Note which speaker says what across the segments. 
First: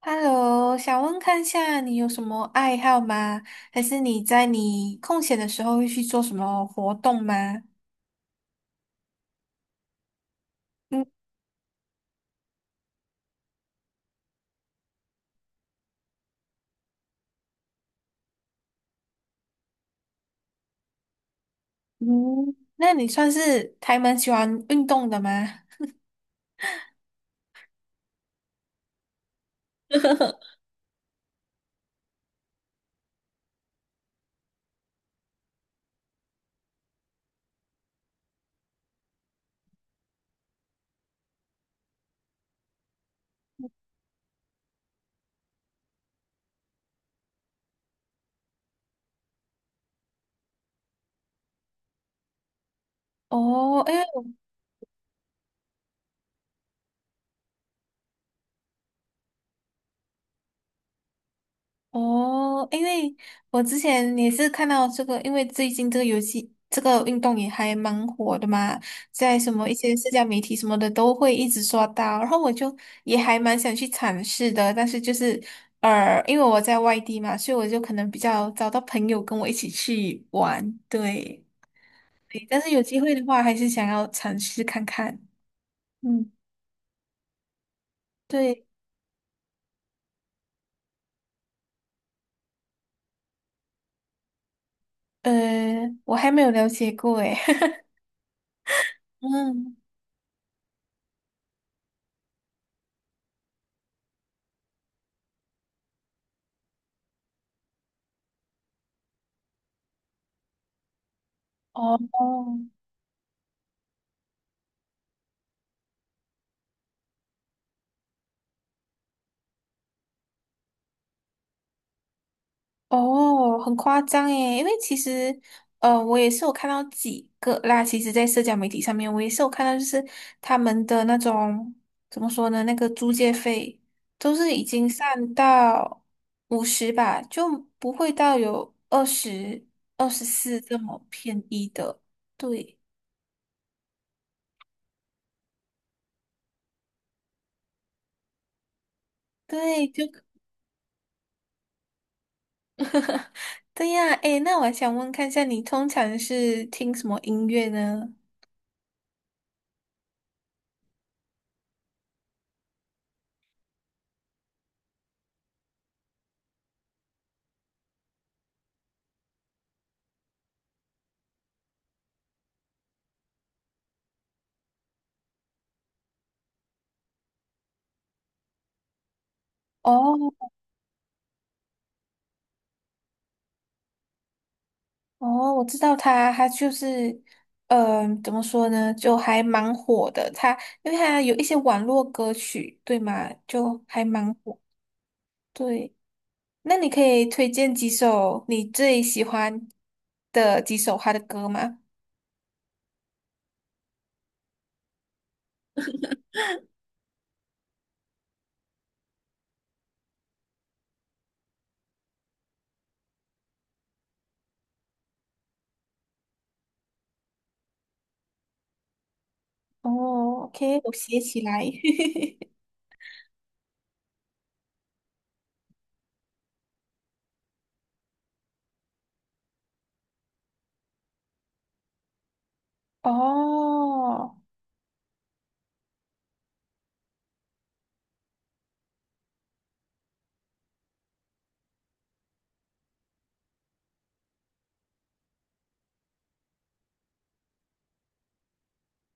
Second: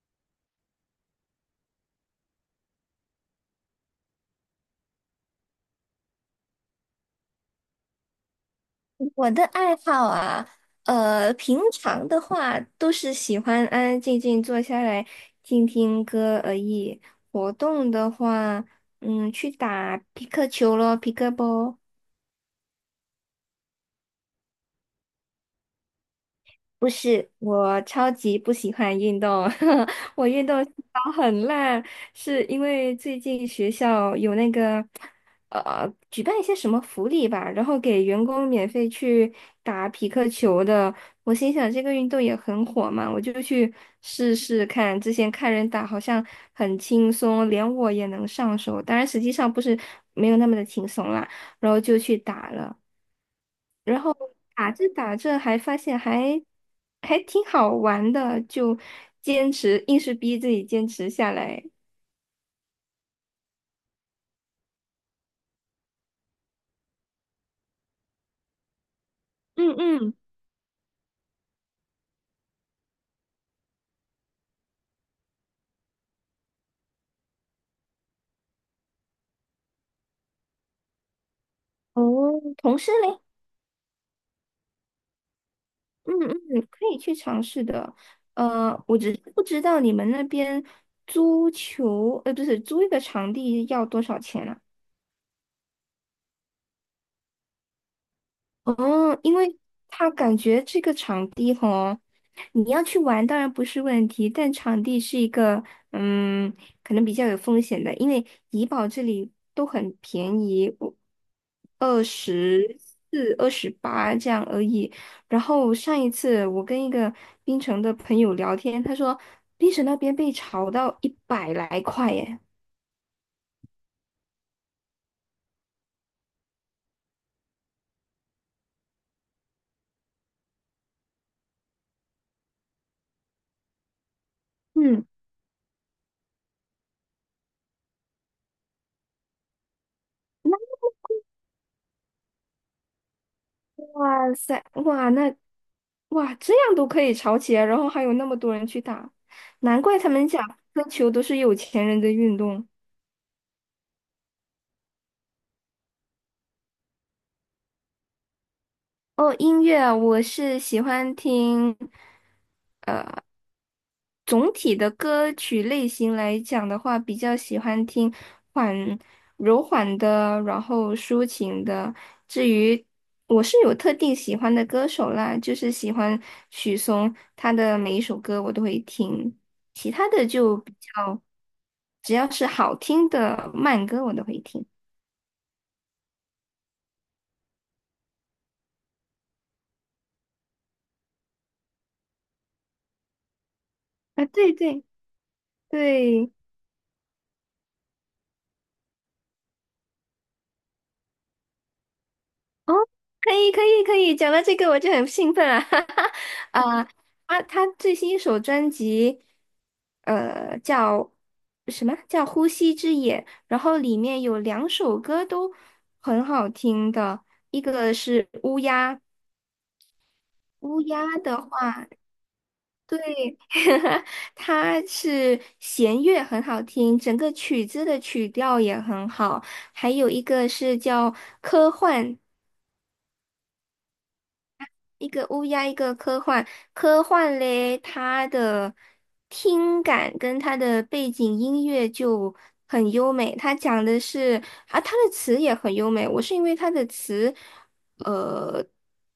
Speaker 1: Hello，想问看下你有什么爱好吗？还是你在你空闲的时候会去做什么活动吗？
Speaker 2: 我的爱好啊，
Speaker 1: 嗯
Speaker 2: 平常的话都是喜欢安安静静坐下来听听歌而已。活动的话，去打皮克球咯，皮克波。
Speaker 1: 嗯，那你算是还蛮喜欢运动的吗？
Speaker 2: 不是，我超级不喜欢运动，我运动细胞很烂，是因为最近学校有那个举办一些什么福利吧，然后给员工免费去打匹克球的。我心想这个运动也很火嘛，我就去试试看。之前看人打好像很轻松，连我也能上手，当然实际上不是没有那么的轻松啦。然后就去打了。
Speaker 1: 哦，
Speaker 2: 然后打着打着还发现挺好玩的，就坚持，硬是逼自己坚持下来。
Speaker 1: 哦，因为我之前也是看到这个，因为最近这个游戏这个运动也还蛮火的嘛，在什么一
Speaker 2: 嗯
Speaker 1: 些社
Speaker 2: 嗯，
Speaker 1: 交媒体什么的都会一直刷到，然后我就也还蛮想去尝试的，但是就是因为我在外地嘛，所以我就可能比较找到朋友跟我一起去玩，对，
Speaker 2: 哦，
Speaker 1: 对但是
Speaker 2: 同
Speaker 1: 有
Speaker 2: 事
Speaker 1: 机会
Speaker 2: 嘞，
Speaker 1: 的话，还是想要尝试看看，
Speaker 2: 嗯
Speaker 1: 嗯，
Speaker 2: 嗯，可以去尝试的。
Speaker 1: 对，
Speaker 2: 我只是不知道你们那边租球，不是租一个场地要多少钱啊？
Speaker 1: 呃，我还没有了解过，诶，
Speaker 2: 哦，因为
Speaker 1: 嗯，
Speaker 2: 他感觉这个场地吼，你要去玩当然不是问题，但场地是一个嗯，可能比较有风险的，因为怡保这里都很便宜，我二
Speaker 1: 哦。
Speaker 2: 十四、28这样而已。然后上一次我跟一个槟城的朋友聊天，他说槟城那边被炒到100来块耶。
Speaker 1: 哦，很夸张诶，因为其实，我也是有看到几个啦。其实，在社交媒体上面，我也是有看到，就是他们的那种怎么说呢，那个租借费都是已经
Speaker 2: 嗯。
Speaker 1: 上到50吧，就不会到有二十、24
Speaker 2: 那。
Speaker 1: 这么便宜的。对，
Speaker 2: 哇塞，哇这样都可以吵起来，然后还有那么多人去打，难
Speaker 1: 对，
Speaker 2: 怪
Speaker 1: 就
Speaker 2: 他们讲喝球都是有钱人的运动。
Speaker 1: 对呀。诶，那我还想问看一下，你通常是听什么音乐呢？
Speaker 2: 哦，音乐我是喜欢听。总体的歌曲类型来讲的话，比较喜欢听缓柔缓的，然后抒情的。至于我是有特定喜欢的歌手啦，就是喜欢许嵩，他的每一首歌我都会听，其他的
Speaker 1: 哦，
Speaker 2: 就比较，只要是好听的慢歌我都会听。
Speaker 1: 哦，我知道他，他就是，嗯、怎么说呢，就还蛮火的。他因为他有一些网络歌曲，对吗？就还
Speaker 2: 啊，
Speaker 1: 蛮
Speaker 2: 对
Speaker 1: 火。
Speaker 2: 对
Speaker 1: 对，
Speaker 2: 对，
Speaker 1: 那你可以推荐几首你最喜欢的几首他的歌吗？
Speaker 2: 哦，可以可以可以，讲到这个我就很兴奋啊！哈哈，啊，他最新一首专辑，叫什么叫《呼吸之野》，然后里面有两首歌都很好听的，一个是乌鸦，
Speaker 1: 哦，OK，
Speaker 2: 乌
Speaker 1: 我
Speaker 2: 鸦
Speaker 1: 写起
Speaker 2: 的
Speaker 1: 来。
Speaker 2: 话，对，它是弦乐很好听，整个曲子的曲调也很好，还有一个是叫科幻。
Speaker 1: 哦
Speaker 2: 一个乌鸦，一个科幻。科幻嘞，它的听感跟它的背景音乐就很优美。它讲的是啊，它的词也很优美。我是因为它的词，呃，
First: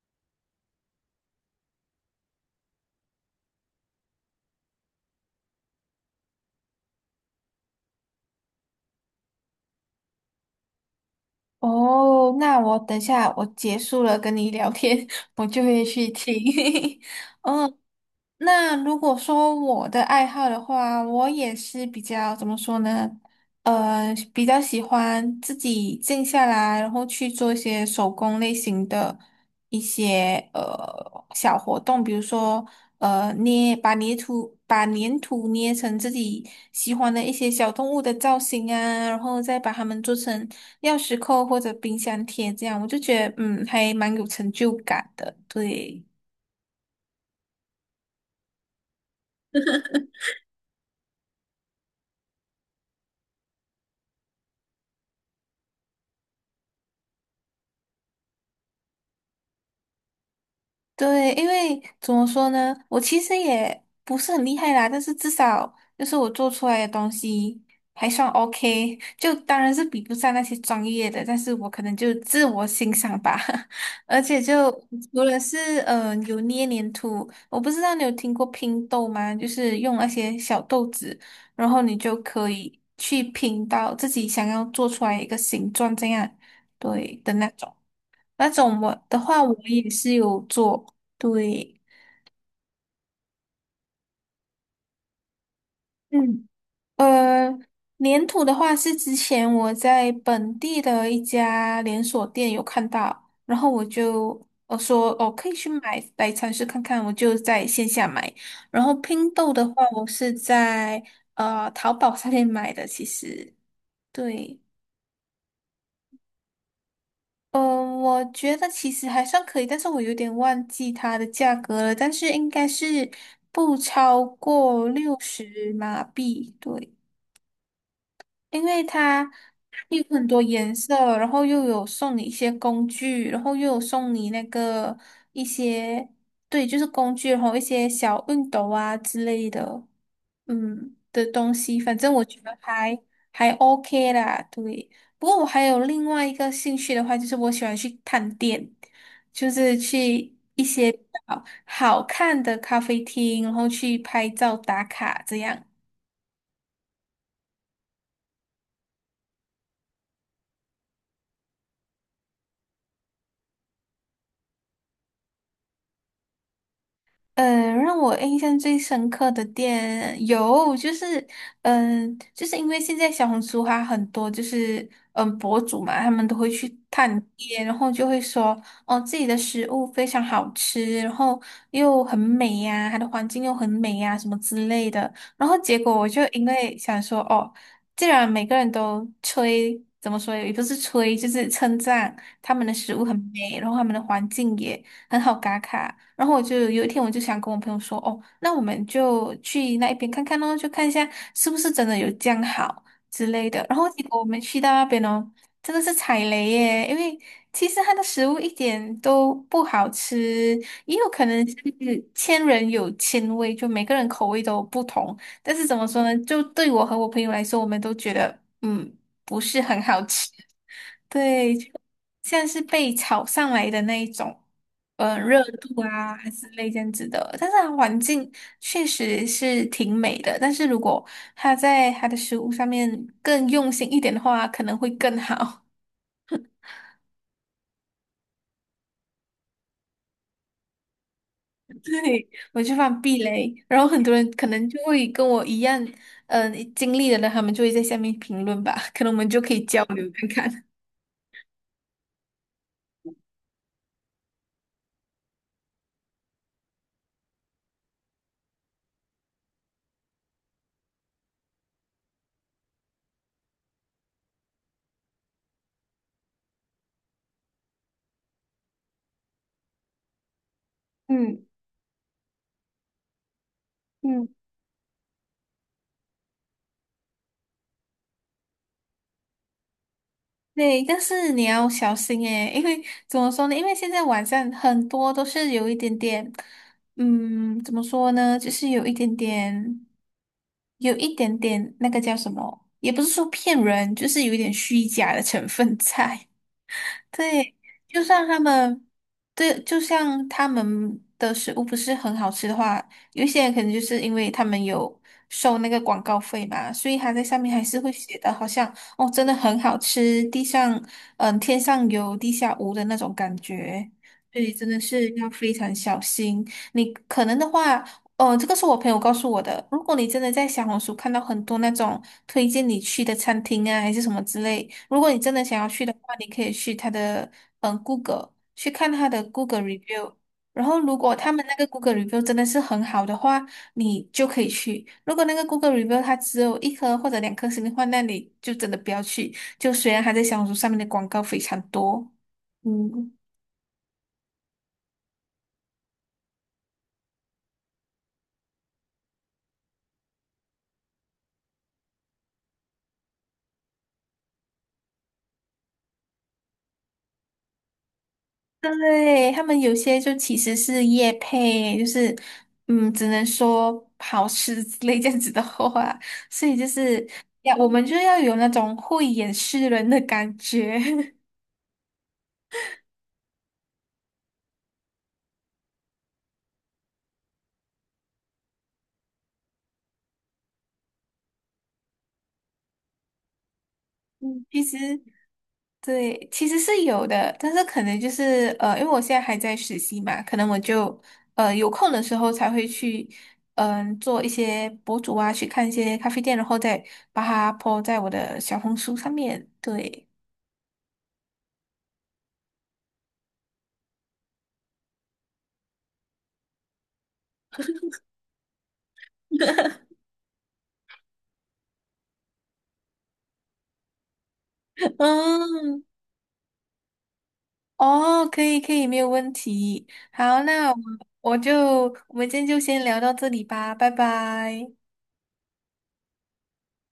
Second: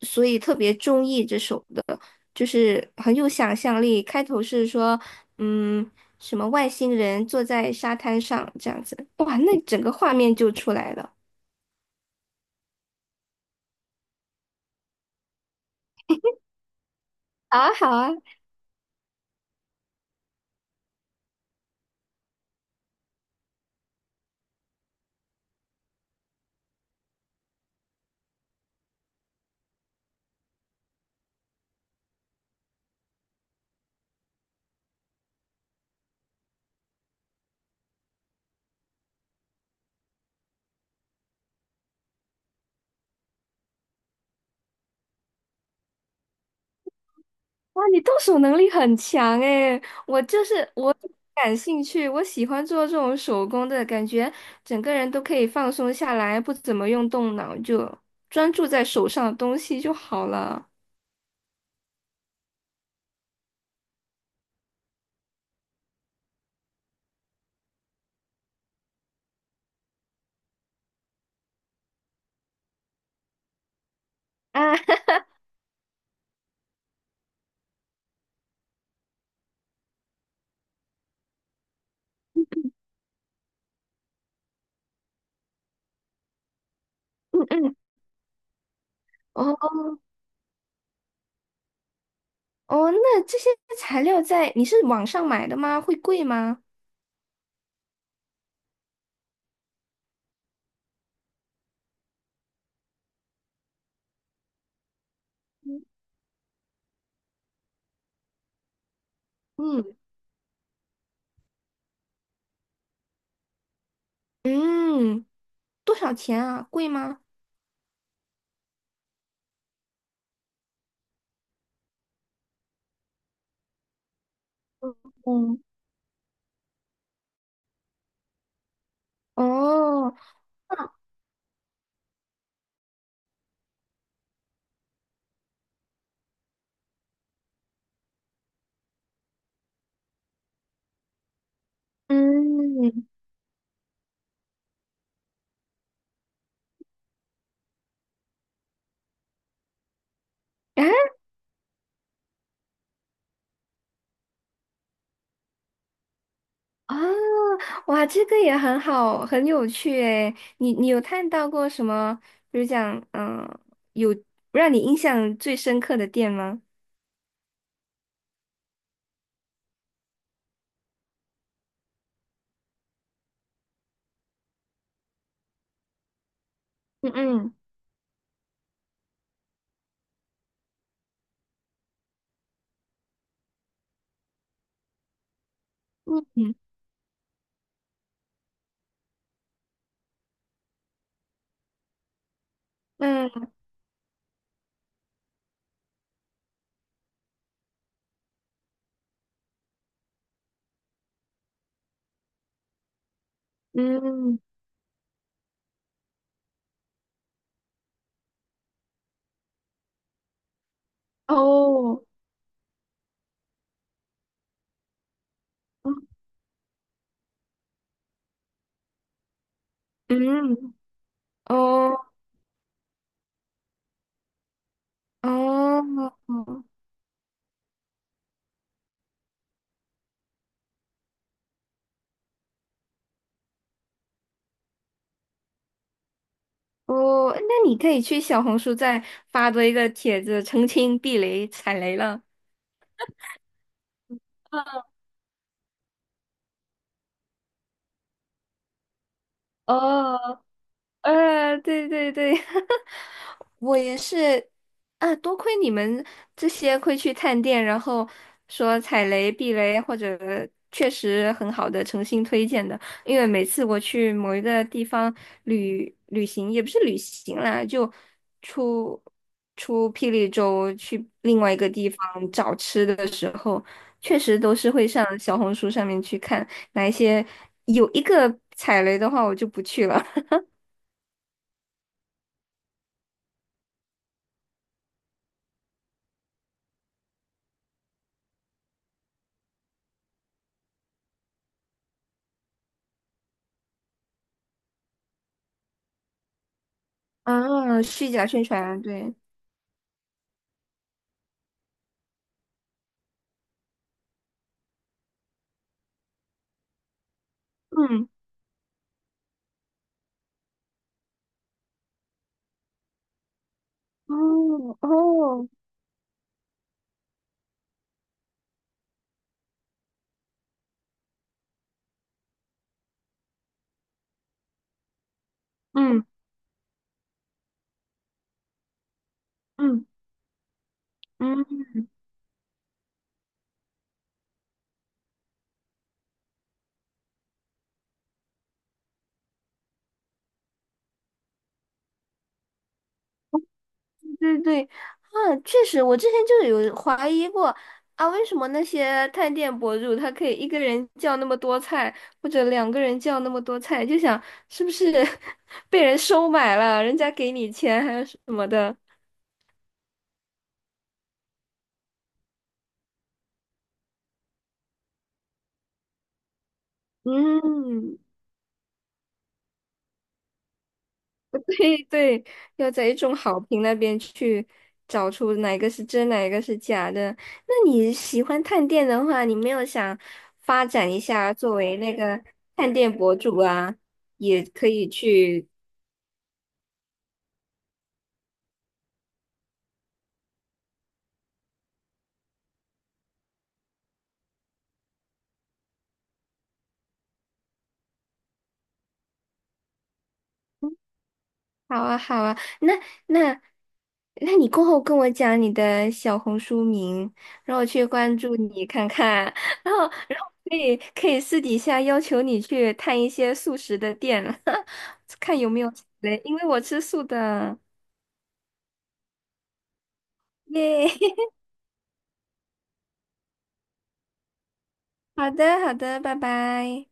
Speaker 2: 所以特别中意这首的，就是很有想象力。开头是说，嗯，什么外星人坐在沙滩上这样子，哇，那整个画面就出来了。
Speaker 1: 哦，那我等下我结束了跟你聊天，我就会去听。
Speaker 2: 好啊，好啊。
Speaker 1: 那如果说我的爱好的话，我也是比较怎么说呢？比较喜欢自己静下来，然后去做一些手工类型的一些小活动，比如说捏把泥土把粘土捏成自己喜欢的一些小动物的造型啊，然后再把它们做成钥匙扣或者冰箱贴，这样我就觉得嗯还蛮有成就感的，对。
Speaker 2: 哇，你动手能力很强诶，我就是我感兴趣，我喜欢做这种手工的感觉，整个人都可以放松下来，不怎么用动脑，就专注在手上的东西就好了。
Speaker 1: 对，因为怎么说呢，我其实也不是很厉害啦，但是至少就是我做出来的东西还算 OK，就当然是比不上那些专业的，但是我可能就自我欣赏吧。而且
Speaker 2: 啊，
Speaker 1: 就除了是有捏黏土，我不知道你有听过拼豆吗？就是用那些小豆子，然后你就可以去拼到自己想要做出来一个形状这样，对的 那
Speaker 2: 嗯
Speaker 1: 种。
Speaker 2: 嗯，
Speaker 1: 那种我的话，我
Speaker 2: 哦
Speaker 1: 也是有做，对，
Speaker 2: 哦，那这些材料在你是网上买的吗？会贵
Speaker 1: 嗯，
Speaker 2: 吗？
Speaker 1: 呃，粘土的话是之前我在本地的一家连锁店有看到，然后我就我说哦可以去买来尝试看看，我就在线下买。然后拼豆的话，
Speaker 2: 嗯
Speaker 1: 我是在淘宝上面买的，其实对。
Speaker 2: 嗯，多少钱啊？贵吗？
Speaker 1: 嗯，我觉得其实还算可以，但是我有点忘记它的价格了，但是应该是不超过六
Speaker 2: 嗯，
Speaker 1: 十马币，对。因为它有
Speaker 2: 哦，
Speaker 1: 很多颜色，然后又有送你一些工具，然后又有送你那个一些，对，就是工具，然后一些小熨斗啊之类的，嗯的东西，反正我觉得
Speaker 2: 嗯
Speaker 1: 还
Speaker 2: 嗯，
Speaker 1: 还 OK 啦，对。不过我还有另外一个兴趣的话，就是我喜欢去探店，就是去一些比
Speaker 2: 啊
Speaker 1: 较好看的咖啡厅，然后去拍照打卡这样。
Speaker 2: 啊。哇，这个也很好，很有趣诶。你有看到过什么，比如讲，嗯、有让你印象最深刻的店吗？
Speaker 1: 嗯，让我印象最深刻的店有，就是，嗯，就是因为现在小红书还很多，就是嗯博主嘛，他们都会去探
Speaker 2: 嗯
Speaker 1: 店，然后就会说，哦，自己的食物非常好吃，然后又很美呀、它的环境又很美呀、什么之类的。然后结果我就
Speaker 2: 嗯
Speaker 1: 因
Speaker 2: 嗯
Speaker 1: 为想说，哦，既然每个人都吹，怎么说也不是吹，就是称赞他们的食物很美，然后他们的环境也。很好打卡。然后我就有一天我就想跟我朋友说，哦，那我们就去那一边看看哦，就看一下是不是真的有这样好之类的。然后
Speaker 2: 嗯
Speaker 1: 结果我们
Speaker 2: 嗯
Speaker 1: 去到那边哦，真的是踩雷耶，因为其实它的食物一点都不好吃，也有可能
Speaker 2: 哦
Speaker 1: 是千人有千味，就每个人口味都不同。但是怎么
Speaker 2: 嗯
Speaker 1: 说呢，就对我和我朋友来说，我们都觉得嗯不是很好吃，
Speaker 2: 嗯，
Speaker 1: 对，就
Speaker 2: 哦
Speaker 1: 像是被炒上来的那一种。嗯，热度
Speaker 2: 哦
Speaker 1: 啊，还是类这样子的。但是它环境确实是挺美的，但是如果它在它的食物上面更用心一点的话，可能会更好。
Speaker 2: 哦，那你可以去小红书再发多一个帖子，澄清避雷踩 雷了。
Speaker 1: 对，我就放避雷，然后很多人可能就 会跟我一样，嗯、经历的人，他们就会在下面评论吧，可能我们就可以交流看
Speaker 2: 哦。
Speaker 1: 看。
Speaker 2: 对对对，我也是啊，多亏你们这些会去探店，然后说踩雷、避雷，或者确实很好的诚心推荐的。因为每次我去某一个地方旅行，也不是旅行啦，就出出霹雳州去另
Speaker 1: 嗯
Speaker 2: 外一个地方找吃的的时候，确
Speaker 1: 嗯。
Speaker 2: 实都是会上小红书上面去看哪一些有一个踩雷的话，我就不去了。
Speaker 1: 对，但是你要小心诶，因为怎么说呢？因为现在网上很多都是有一点点，嗯，怎么说呢？就是有一点点，有一点点那个叫什么？也不是说骗人，就是有一点虚假的成分在。对，
Speaker 2: 啊，
Speaker 1: 就
Speaker 2: 虚
Speaker 1: 算
Speaker 2: 假
Speaker 1: 他
Speaker 2: 宣传，
Speaker 1: 们，
Speaker 2: 对，
Speaker 1: 对，就像他们的食物不是很好吃的话，有一些人可能就是因为他们有收那个广告费嘛，所以他在上面还是会
Speaker 2: 嗯，
Speaker 1: 写的，好像哦，真的很好吃，地上嗯天上有地下无的那种感觉。
Speaker 2: 哦
Speaker 1: 所以真的是要
Speaker 2: 哦，
Speaker 1: 非常小心。你可能的话，哦，这个是我朋友告诉我的。如果你真的在小红书看到很多那种推荐你去的餐厅啊，还是什么之类，如果你真的想要去的
Speaker 2: 嗯
Speaker 1: 话，你可以去他的嗯 Google 去看他的 Google
Speaker 2: 嗯
Speaker 1: review。然后，如果他们那
Speaker 2: 嗯，
Speaker 1: 个 Google review 真的是很好的话，你就可以去。如果那个 Google review 它只有一颗或者两颗星的话，那你就真的不要去。就虽然它在小红书上面的广告非常多，嗯。
Speaker 2: 对对啊，确实，我之前就有怀疑过啊，为什么那些探店博主他可以一个人叫那么多菜，或者两个人叫那么多菜，就想是不是 被人收买了，人家给你钱还是什么的，
Speaker 1: 对，他们有些就其实是业配，就是嗯，只能说好吃之类这样子的话，所以就是要我们就
Speaker 2: 嗯
Speaker 1: 要有那种慧眼识人的感觉。
Speaker 2: 对对，要在一众好评那边去找出哪个是真，哪个是假的。那你喜欢探店的话，你没有想发展一下作为那个探店博主啊，也
Speaker 1: 嗯，其
Speaker 2: 可
Speaker 1: 实
Speaker 2: 以去
Speaker 1: 对，其实是有的，但是可能就是因为我现在还在实习嘛，可能我就有空的时候才会去嗯、做一些博主啊，去看一些咖啡店，然后再把它 po 在我的小红书上面。对，
Speaker 2: 好啊，好啊，那那你过后跟我讲你的小红书名，让我去关注你看看，然后然后可以可以私底下要求你去探一些素食的店，看有没有
Speaker 1: 嗯。
Speaker 2: 嘞，因为我吃素的，
Speaker 1: 哦，可以可以，没有问题。好，那我
Speaker 2: 耶，
Speaker 1: 我就我们今天就先聊到这里吧，拜拜。
Speaker 2: 好的好的，拜拜。